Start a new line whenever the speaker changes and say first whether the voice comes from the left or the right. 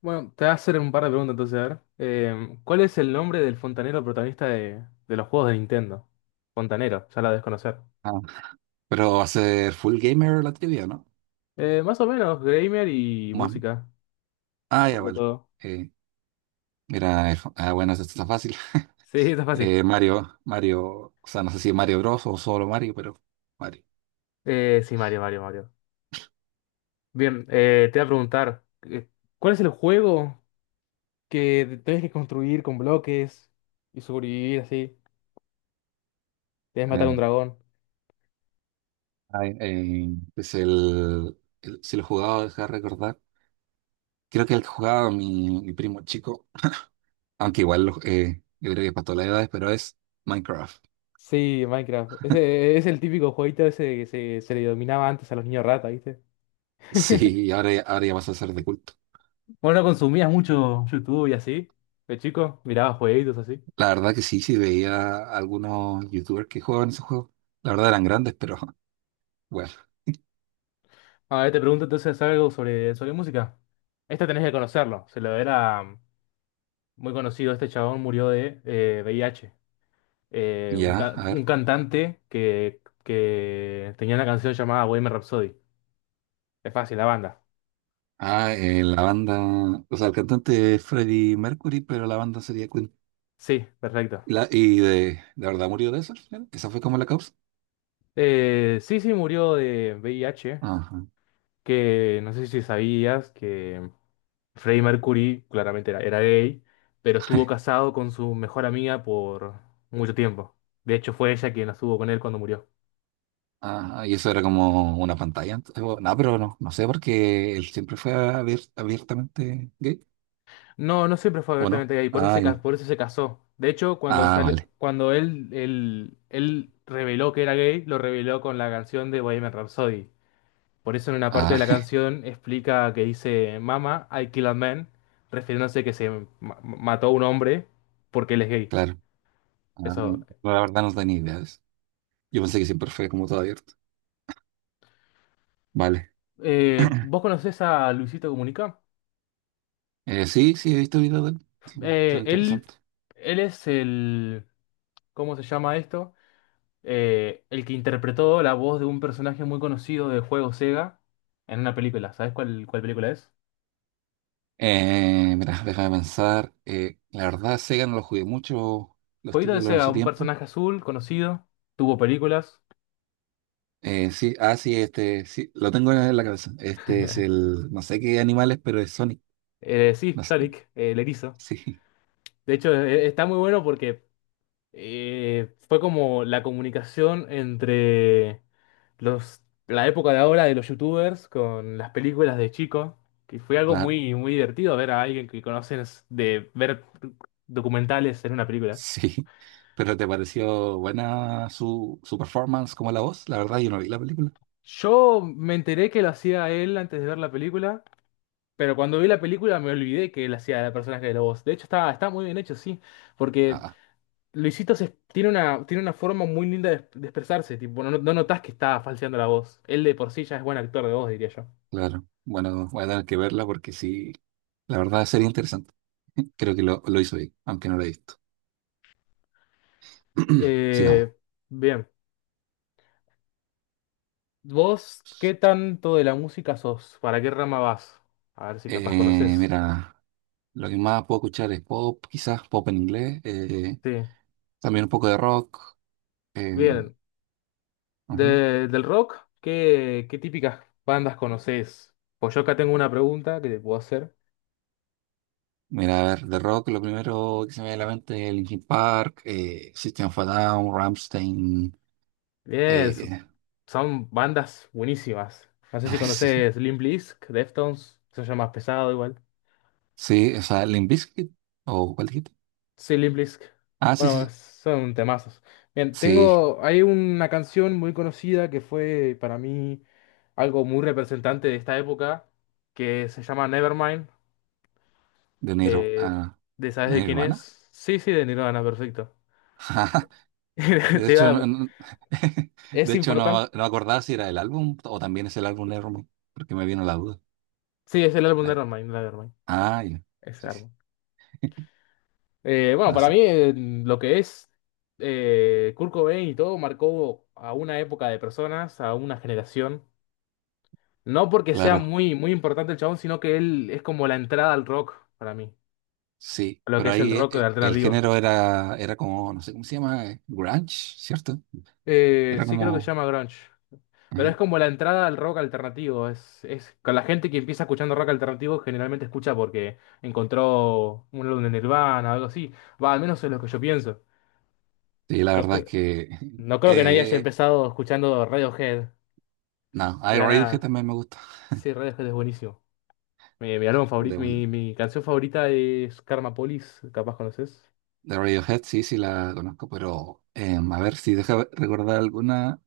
left: Bueno, te voy a hacer un par de preguntas entonces, a ver. ¿Cuál es el nombre del fontanero protagonista de los juegos de Nintendo? Fontanero, ya la debes conocer.
right: Ah, pero va a ser full gamer la trivia, ¿no?
left: Más o menos, gamer y
right: Más-
left: música.
right: ah,
left: Un
right: ya
left: poco de
right: vale.
left: todo.
right: Eh, mira, bueno, esto está fácil.
left: Sí, está fácil.
right: Mario, o sea, no sé si Mario Bros o solo Mario, pero Mario.
left: Sí, Mario, Mario. Bien, te voy a preguntar, ¿cuál es el juego que tenés que construir con bloques y sobrevivir así? Tenés que matar a un
right: Eh,
left: dragón.
right: ay, eh, es si lo jugaba, deja de recordar. Creo que el que jugaba mi primo chico, aunque yo creo que para todas las edades, pero es Minecraft.
left: Sí, Minecraft. Ese es el típico jueguito ese se le dominaba antes a los niños rata, ¿viste?
right: Sí, ahora, ahora ya vas a ser de culto.
left: Bueno, consumías mucho YouTube y así, de chico, mirabas jueguitos así.
right: La verdad que sí, sí veía algunos youtubers que jugaban ese juego. La verdad eran grandes, pero bueno.
left: A ver, te pregunto entonces algo sobre música. Este tenés que conocerlo, se lo era muy conocido, este chabón murió de VIH. Eh, un,
right: Ya,
left: ca-
right: a ver.
left: un cantante que tenía una canción llamada Bohemian Rhapsody. Es fácil, la banda.
right: La banda, o sea, el cantante es Freddie Mercury, pero la banda sería Queen.
left: Sí, perfecto.
right: ¿Y, de verdad murió de eso al final? ¿Esa fue como la causa?
left: Sí, murió de VIH,
right: Ajá.
left: que no sé si sabías que... Freddie Mercury claramente era gay, pero estuvo casado con su mejor amiga por mucho tiempo. De hecho, fue ella quien estuvo con él cuando murió.
right: Ajá, y eso era como una pantalla antes, o- no, pero no, no sé, porque él siempre fue abiertamente gay,
left: No, no siempre fue
right: ¿o no?
left: abiertamente gay, por eso
right: Ah, ya.
left: por eso se casó. De hecho, cuando,
right: Ah,
left: sale,
right: vale.
left: cuando él reveló que era gay, lo reveló con la canción de Bohemian Rhapsody. Por eso en una parte de
right: Ah,
left: la canción explica que dice, Mama, I kill a man, refiriéndose que mató a un hombre porque él es gay.
right: claro. Ah,
left: Eso.
right: no, la verdad no tenía ideas. Yo pensé que siempre fue como todo abierto. Vale.
left: ¿Vos conocés a Luisito Comunica?
right: Sí, sí, he visto videos de él. Son,
left: Eh,
right: son
left: él,
right: interesantes.
left: él es ¿cómo se llama esto? El que interpretó la voz de un personaje muy conocido de juego Sega en una película. ¿Sabes cuál película es?
right: Mira, déjame pensar. La verdad, Sega no lo jugué mucho los
left: Jueguito de
right: títulos en
left: Sega,
right: su
left: un
right: tiempo.
left: personaje azul conocido, tuvo películas.
right: Lo tengo en la cabeza. Este es el, no sé qué animales, pero es Sonic.
left: Sí,
right: No s-
left: Sonic, el erizo.
right: sí,
left: De hecho, está muy bueno porque fue como la comunicación entre la época de ahora de los youtubers con las películas de chico, que fue algo
right: claro,
left: muy divertido ver a alguien que conoces de ver documentales en una película.
right: sí. Pero ¿te pareció buena su performance como la voz? La verdad, yo no vi la película.
left: Yo me enteré que lo hacía él antes de ver la película, pero cuando vi la película me olvidé que él hacía el personaje de la voz. De hecho, está muy bien hecho, sí, porque
right: Ah,
left: Luisito tiene una forma muy linda de expresarse, tipo, no notas que está falseando la voz. Él de por sí ya es buen actor de voz, diría yo.
right: claro. Bueno, voy a tener que verla porque sí, la verdad sería interesante. Creo que lo hizo bien, aunque no lo he visto. Sigamos.
left: Eh, Bien. ¿Vos qué tanto de la música sos? ¿Para qué rama vas? A ver si capaz conoces.
right: Mira. Lo que más puedo escuchar es pop, quizás pop en inglés,
left: Sí.
right: también un poco de rock. eh,
left: Bien.
right: ujú.
left: Del rock, ¿qué típicas bandas conoces? Pues yo acá tengo una pregunta que te puedo hacer.
right: Mira, a ver, de rock lo primero que se me viene a la mente es Linkin Park, System of a Down, Rammstein.
left: Bien, so-
right: eh,
left: son bandas buenísimas. No sé si
right: sí,
left: conoces Limp Bizkit, Deftones, eso ya más pesado igual.
right: sí, o sea, Limp Bizkit, ¿o cuál dijiste?
left: Sí, Limp.
right: Ah, sí,
left: Bueno,
right: sí,
left: son temazos. Bien,
right: sí,
left: tengo. Hay una canción muy conocida que fue para mí algo muy representante de esta época, que se llama Nevermind.
right: de, Nir-
left: eh,
right: ah,
left: ¿de sabes
right: de
left: de quién
right: Nirvana.
left: es? Sí, sí, de Nirvana, perfecto.
right: De
left: Te iba
right: hecho,
left: a-
right: de
left: Es
right: hecho
left: importante.
right: no, no acordaba si era el álbum o también es el álbum de Nirvana, porque me vino la duda.
left: Sí, es el álbum de
right: Eh,
left: Nevermind.
right: Ah, ya.
left: Ese
right: Sí, sí.
left: álbum. Bueno, para mí
right: Así,
left: lo que es Kurt Cobain y todo marcó a una época de personas, a una generación. No porque sea
right: claro,
left: muy importante el chabón, sino que él es como la entrada al rock para mí.
right: sí.
left: A lo que
right: Pero
left: es el
right: ahí
left: rock
right: el
left: alternativo.
right: género era, era como, no sé cómo se llama, grunge, ¿cierto? Era
left: Sí, creo que se
right: como...
left: llama grunge. Pero
right: ujú.
left: es como la entrada al rock alternativo. Es con la gente que empieza escuchando rock alternativo, generalmente escucha porque encontró un álbum de Nirvana o algo así. Va, al menos es lo que yo pienso.
right: Sí, la
left: No,
right: verdad es
left: cre-
right: que...
left: no creo que nadie haya
right: eh,
left: empezado escuchando Radiohead
right: no,
left: de
right: hay
left: la
right: Radiohead
left: nada.
right: también me gusta.
left: Sí, Radiohead es buenísimo. Mi álbum
right: De,
left: favorito,
right: vuelta.
left: mi canción favorita es Karma Police, capaz conoces.
right: De Radiohead sí, sí la conozco, pero em, a ver si deja recordar alguna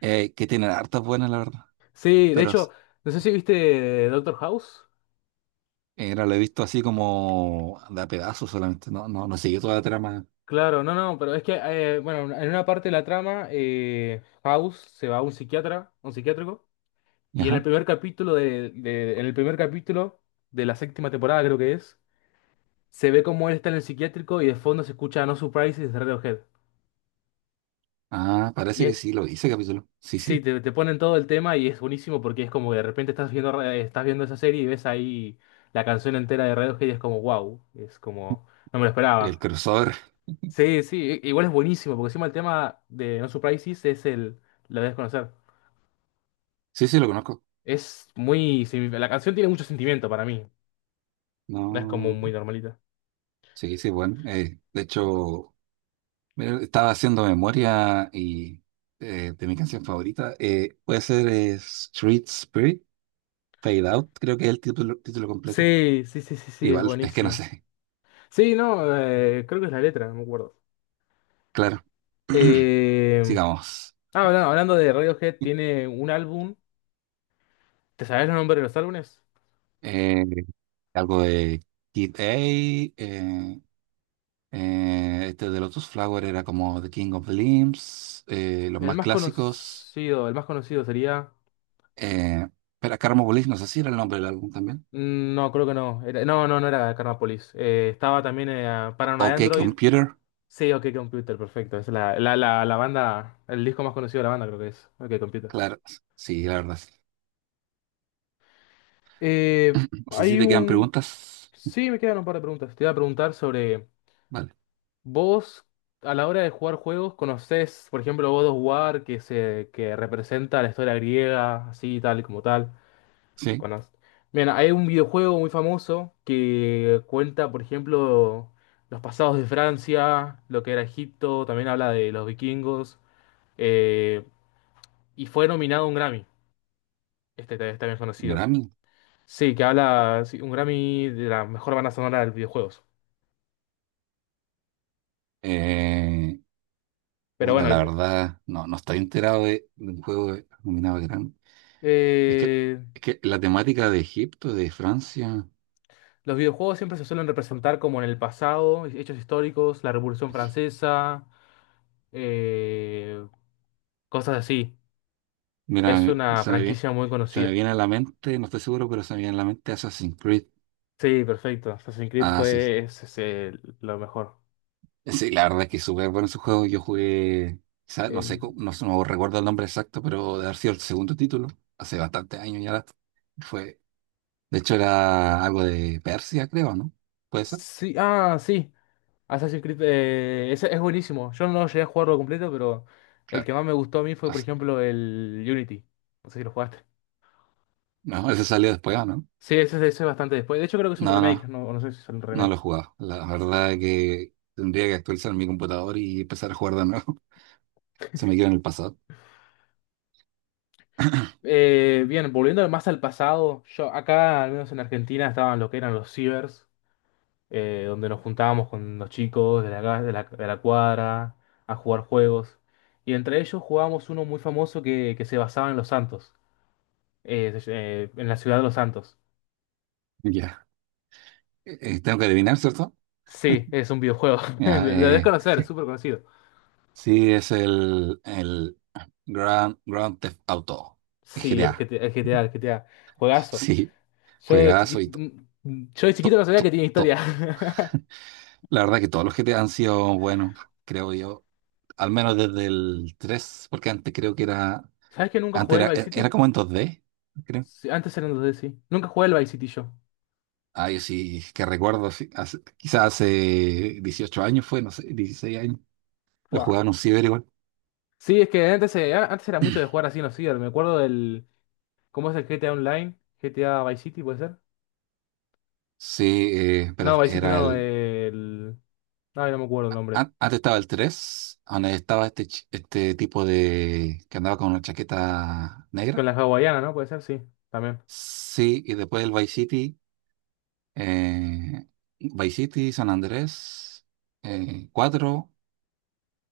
right: que tiene hartas buenas, la verdad.
left: Sí, de
right: Pero
left: hecho, no sé si viste Doctor House.
right: era, lo he visto así como de a pedazos solamente, no, no, no siguió toda la trama.
left: Claro, no, no, pero es que, bueno, en una parte de la trama, House se va a un psiquiatra, un psiquiátrico, y en el
right: Ajá.
left: primer capítulo en el primer capítulo de la séptima temporada, creo que es, se ve como él está en el psiquiátrico y de fondo se escucha No Surprises de Radiohead.
right: Ah,
left: Y
right: parece que
left: es,
right: sí, lo hice capítulo. Sí,
left: sí,
right: sí,
left: te ponen todo el tema y es buenísimo porque es como que de repente estás estás viendo esa serie y ves ahí la canción entera de Radiohead y es como, wow, es como, no me lo
right: el
left: esperaba.
right: crossover.
left: Sí, igual es buenísimo, porque encima el tema de No Surprises es el... La de desconocer.
right: Sí, sí, lo conozco.
left: Es muy... sí, la canción tiene mucho sentimiento para mí. No es como
right: No,
left: muy normalita.
right: sí, sí, bueno. De hecho, mira, estaba haciendo memoria y de mi canción favorita. Puede ser Street Spirit, Fade Out, creo que es el título, título completo.
left: Sí, es
right: Igual, es que no
left: buenísimo.
right: sé.
left: Sí, no, creo que es la letra, no me acuerdo.
right: Claro.
left: Eh,
right: Sigamos.
left: Hablando de Radiohead, tiene un álbum. ¿Te sabes los nombres de los álbumes?
right: Eh, algo de Kid A. Este de Lotus Flower era como The King of the Limbs. Los más clásicos.
left: El más conocido sería...
right: Eh, pero Karma Police, no sé si era el nombre del álbum también.
left: No, creo que no. No, no era Carnapolis. Estaba también Paranoid
right: OK
left: Android.
right: Computer.
left: Sí, OK Computer, perfecto. Es la banda, el disco más conocido de la banda creo que es OK Computer.
right: Claro, sí, la verdad. Sí.
left: Eh,
right: No sé si
left: hay
right: te quedan
left: un...
right: preguntas.
left: Sí, me quedan un par de preguntas. Te iba a preguntar sobre
right: Vale,
left: vos, a la hora de jugar juegos, ¿conocés, por ejemplo, God of War, que representa la historia griega, así, tal, como tal?
right: sí,
left: Cono- Bien, hay un videojuego muy famoso que cuenta, por ejemplo, los pasados de Francia, lo que era Egipto, también habla de los vikingos, eh, y fue nominado a un Grammy. También es conocido.
right: Grammy.
left: Sí, que habla sí, un Grammy de la mejor banda sonora de los videojuegos.
right: Eh,
left: Pero
right: bueno,
left: bueno,
right: la
left: el-
right: verdad, no, no estoy enterado de un juego nominado a Grammy. Es que,
left: eh,
right: es que la temática de Egipto, de Francia,
left: los videojuegos siempre se suelen representar como en el pasado, hechos históricos, la Revolución Francesa, eh, cosas así. Es
right: mira,
left: una
right: se me viene,
left: franquicia muy
right: se me
left: conocida.
right: viene a la mente, no estoy seguro, pero se me viene a la mente Assassin's Creed.
left: Sí, perfecto. Assassin's Creed
right: Ah, sí.
left: fue es- es el- lo mejor.
right: Sí, la verdad es que es súper bueno su juego. Yo jugué, quizá- no
left: El-
right: sé, cómo- no, no recuerdo el nombre exacto, pero de haber sido el segundo título, hace bastantes años ya. Fue, de hecho, era algo de Persia, creo, ¿no? ¿Puede ser?
left: Sí, ah, sí. Assassin's Creed es buenísimo. Yo no llegué a jugarlo completo, pero el
right: Claro.
left: que más me gustó a mí fue,
right: No,
left: por ejemplo, el Unity. No sé si lo jugaste.
right: no, ese salió después, ¿o no?
left: Sí, ese es bastante después. De hecho, creo que es un
right: No,
left: remake.
right: no,
left: No, no sé si es un
right: no lo he
left: remake.
right: jugado. La verdad es que tendría que actualizar mi computador y empezar a jugar de nuevo. Se me quedó en el pasado.
left: Bien, volviendo más al pasado, yo acá, al menos en Argentina, estaban lo que eran los cibers, donde nos juntábamos con los chicos de la, ca- de la cuadra a jugar juegos. Y entre ellos jugábamos uno muy famoso que se basaba en Los Santos, en la ciudad de Los Santos.
right: Ya. Tengo que adivinar, ¿cierto?
left: Sí, es un videojuego.
right: Ya,
left: Lo debes conocer, es súper conocido.
right: sí, es el Grand, Grand Theft Auto.
left: Sí, el
right: GTA.
left: GTA, el GTA, el GTA. Juegazo.
right: Sí,
left: Yo de
right: juegazo y
left: chiquito,
right: todo.
left: yo de chiquito no sabía que tenía historia.
right: La verdad que todos los GTA han sido buenos, creo yo. Al menos desde el 3, porque antes creo que era.
left: ¿Sabes que nunca
right: Antes
left: jugué el
right: era,
left: Vice
right: e, era
left: City?
right: como en dos d creo.
left: Sí, antes eran 2D, sí. Nunca jugué el Vice City yo.
right: Ay, sí, que recuerdo, sí, hace- quizás hace 18 años fue, no sé, 16 años. Lo
left: Buah.
right: jugaba en un ciber igual.
left: Sí, es que antes, antes era mucho de jugar así en los ciber. Me acuerdo del... ¿Cómo es el GTA Online? ¿GTA Vice City puede ser?
right: Sí, pero
left: No, Vice City
right: era
left: no,
right: el...
left: el... Ay, no me acuerdo el nombre.
right: Antes estaba el tres, donde estaba este, este tipo de... que andaba con una chaqueta
left: Con
right: negra.
left: la hawaiana, ¿no? Puede ser, sí, también.
right: Sí, y después el Vice City, eh, Vice City, San Andrés, 4,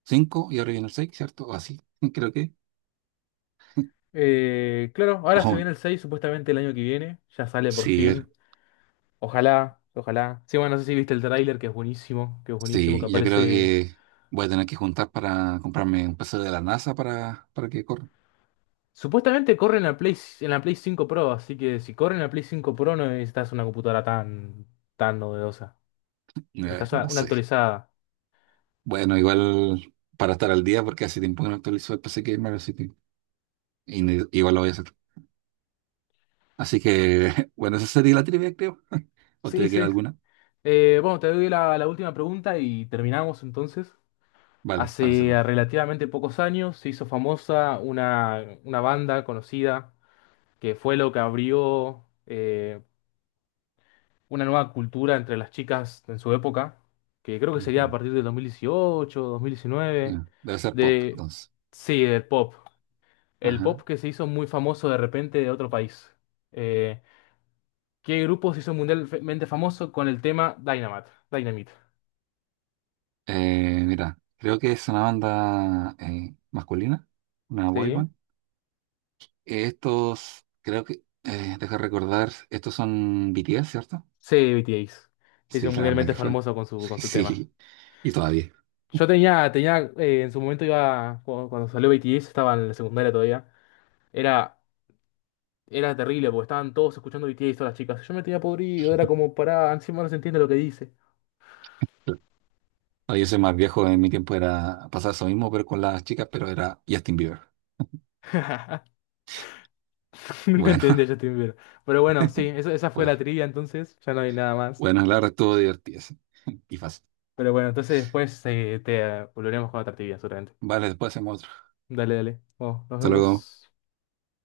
right: 5, y ahora viene el 6, ¿cierto? O así, creo que.
left: Claro, ahora se
right: Ojo,
left: viene el 6 supuestamente el año que viene. Ya sale por
right: sí,
left: fin. Ojalá, ojalá. Sí, bueno, no sé si viste el tráiler, que es buenísimo, que es buenísimo, que
right: sí, yo creo
left: aparece.
right: que voy a tener que juntar para comprarme un PC de la NASA para que corra.
left: Supuestamente corre en la Play, en la Play 5 Pro, así que si corre en la Play 5 Pro no necesitas una computadora tan novedosa. Estás
right: No
left: una
right: sé.
left: actualizada.
right: Bueno, igual para estar al día, porque hace tiempo que no actualizo el PC Gamer, así que igual lo voy a hacer. Así que, bueno, esa sería la trivia, creo. ¿O
left: Sí,
right: te queda
left: sí.
right: alguna?
left: Bueno, te doy la última pregunta y terminamos entonces.
right: Vale, para
left: Hace
right: cerrar.
left: relativamente pocos años se hizo famosa una banda conocida que fue lo que abrió una nueva cultura entre las chicas en su época, que creo que sería a
right: Ujú.
left: partir del 2018, 2019,
right: Ya, debe ser pop,
left: de...
right: entonces.
left: Sí, del pop. El
right: Ajá.
left: pop que se hizo muy famoso de repente de otro país. Eh, ¿Qué grupo se hizo mundialmente famoso con el tema Dynamite? Dynamite.
right: Mira, creo que es una banda masculina, una boy
left: Sí.
right: band. Estos, creo que, deja recordar, estos son BTS, ¿cierto?
left: Sí, BTS. Se hizo
right: Sí, la verdad
left: mundialmente
right: que fue.
left: famoso con con su tema.
right: Sí, y todavía.
left: Yo tenía, en su momento iba, cuando salió BTS, estaba en la secundaria todavía. Era Era terrible porque estaban todos escuchando BTS y todas las chicas. Yo me tenía podrido, era como pará, encima no se entiende lo que dice.
right: No, yo soy más viejo, en mi tiempo era pasar eso mismo, pero con las chicas, pero era Justin Bieber.
left: Nunca
right: Bueno,
left: entendí a Justin Bieber. Pero bueno, sí, esa fue la
right: bueno,
left: trivia entonces, ya no hay nada más.
right: bueno, la verdad estuvo divertido sí. y fácil.
left: Pero bueno, entonces después te volveremos con otra trivia, seguramente.
right: Vale, después hacemos otro.
left: Dale, dale. Bueno, nos
right: Hasta luego.
left: vemos.